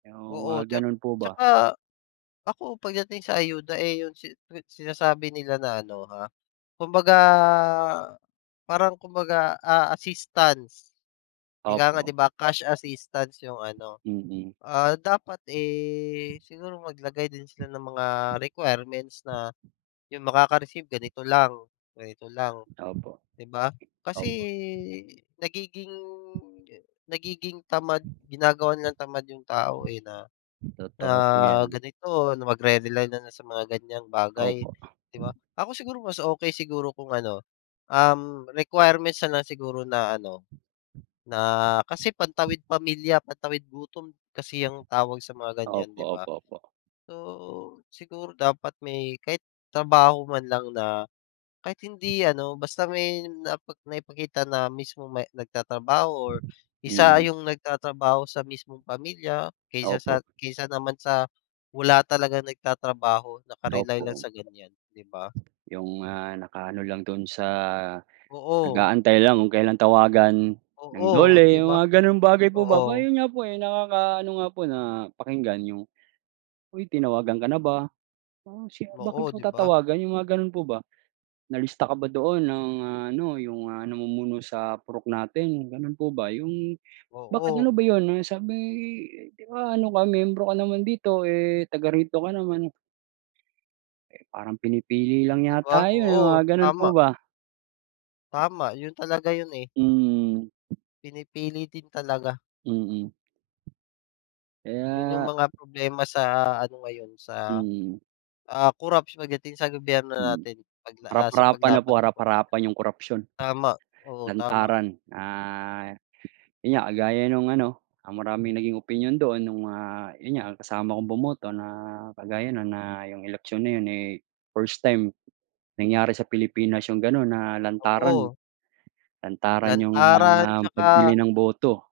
Yung Oo, mga tsak ganun po ba. tsaka ako pagdating sa ayuda, eh, yung si-sinasabi nila na ano, ha, kumbaga parang kumbaga, ah, assistance. Ika Opo, nga, 'di ba, opo. cash assistance yung ano, Mm. ah, dapat, eh, siguro maglagay din sila ng mga requirements na yung makaka-receive ganito lang, ganito lang, Opo, 'di ba? Kasi opo. nagiging nagiging tamad ginagawa nilang tamad yung tao, eh, na na Totoo po 'yan. ganito, na magre-rely nalang sa mga ganyang bagay, Opo. 'di ba? Ako siguro mas okey siguro kung ano, um, requirements na lang siguro na ano, na kasi pantawid pamilya, pantawid gutom kasi ang tawag sa mga ganyan, Opo, 'di ba? opo, opo. So, siguro dapat may kahit trabaho man lang na kahit hindi ano, basta may nai naipakita na mismo may nagtatrabaho or isa Mm. yung nagtatrabaho sa mismong pamilya kaysa Opo. sa kaysa naman sa wala talagang nagtatrabaho, naka-rely Opo lang ,oh. sa ganyan, 'di ba? Yung, ah, nakaano lang dun sa Oo. nag-aantay lang kung kailan tawagan ng Oo, Dole, 'di yung ba, mga ganong bagay po ba? 'Ba oo. yun nga po, eh, nakakaano nga po na pakinggan yung, "Uy, tinawagan ka na ba? Um, siya bakit Oo, ko 'di ba. tatawagan?" Yung mga ganun po ba. "Nalista ka ba doon ng ano, yung, ah, namumuno sa purok natin," gano'n po ba. Yung bakit ano Oo. ba yun sabi 'di ba ano ka miyembro ka naman dito, eh, taga rito ka naman. Eh, parang pinipili lang 'Di ba, yata yun, oo, mga ganun po tama. ba. Tama yun talaga yun, eh. Mm. Pinipili din talaga. Mm. 'Yun yung Kaya mga problema sa ano ngayon, sa, Mm. ah, corruption pagdating sa gobyerno Mm. natin pagla ah, sa Harap-harapan na paglaban po, sa korupsiyon. harap-harapan 'yong korupsiyon. Tama, oo, tama. Lantaran na yun nga, kagaya nung ano, ang maraming naging opinyon doon nung, ah, yun nga ang kasama kong bumoto na kagaya nun na yung eleksyon na yun, eh, first time nangyari sa Pilipinas yung ganun na lantaran. Oo. Lantaran yung, Lantaran ah, pagbili tsaka ng boto.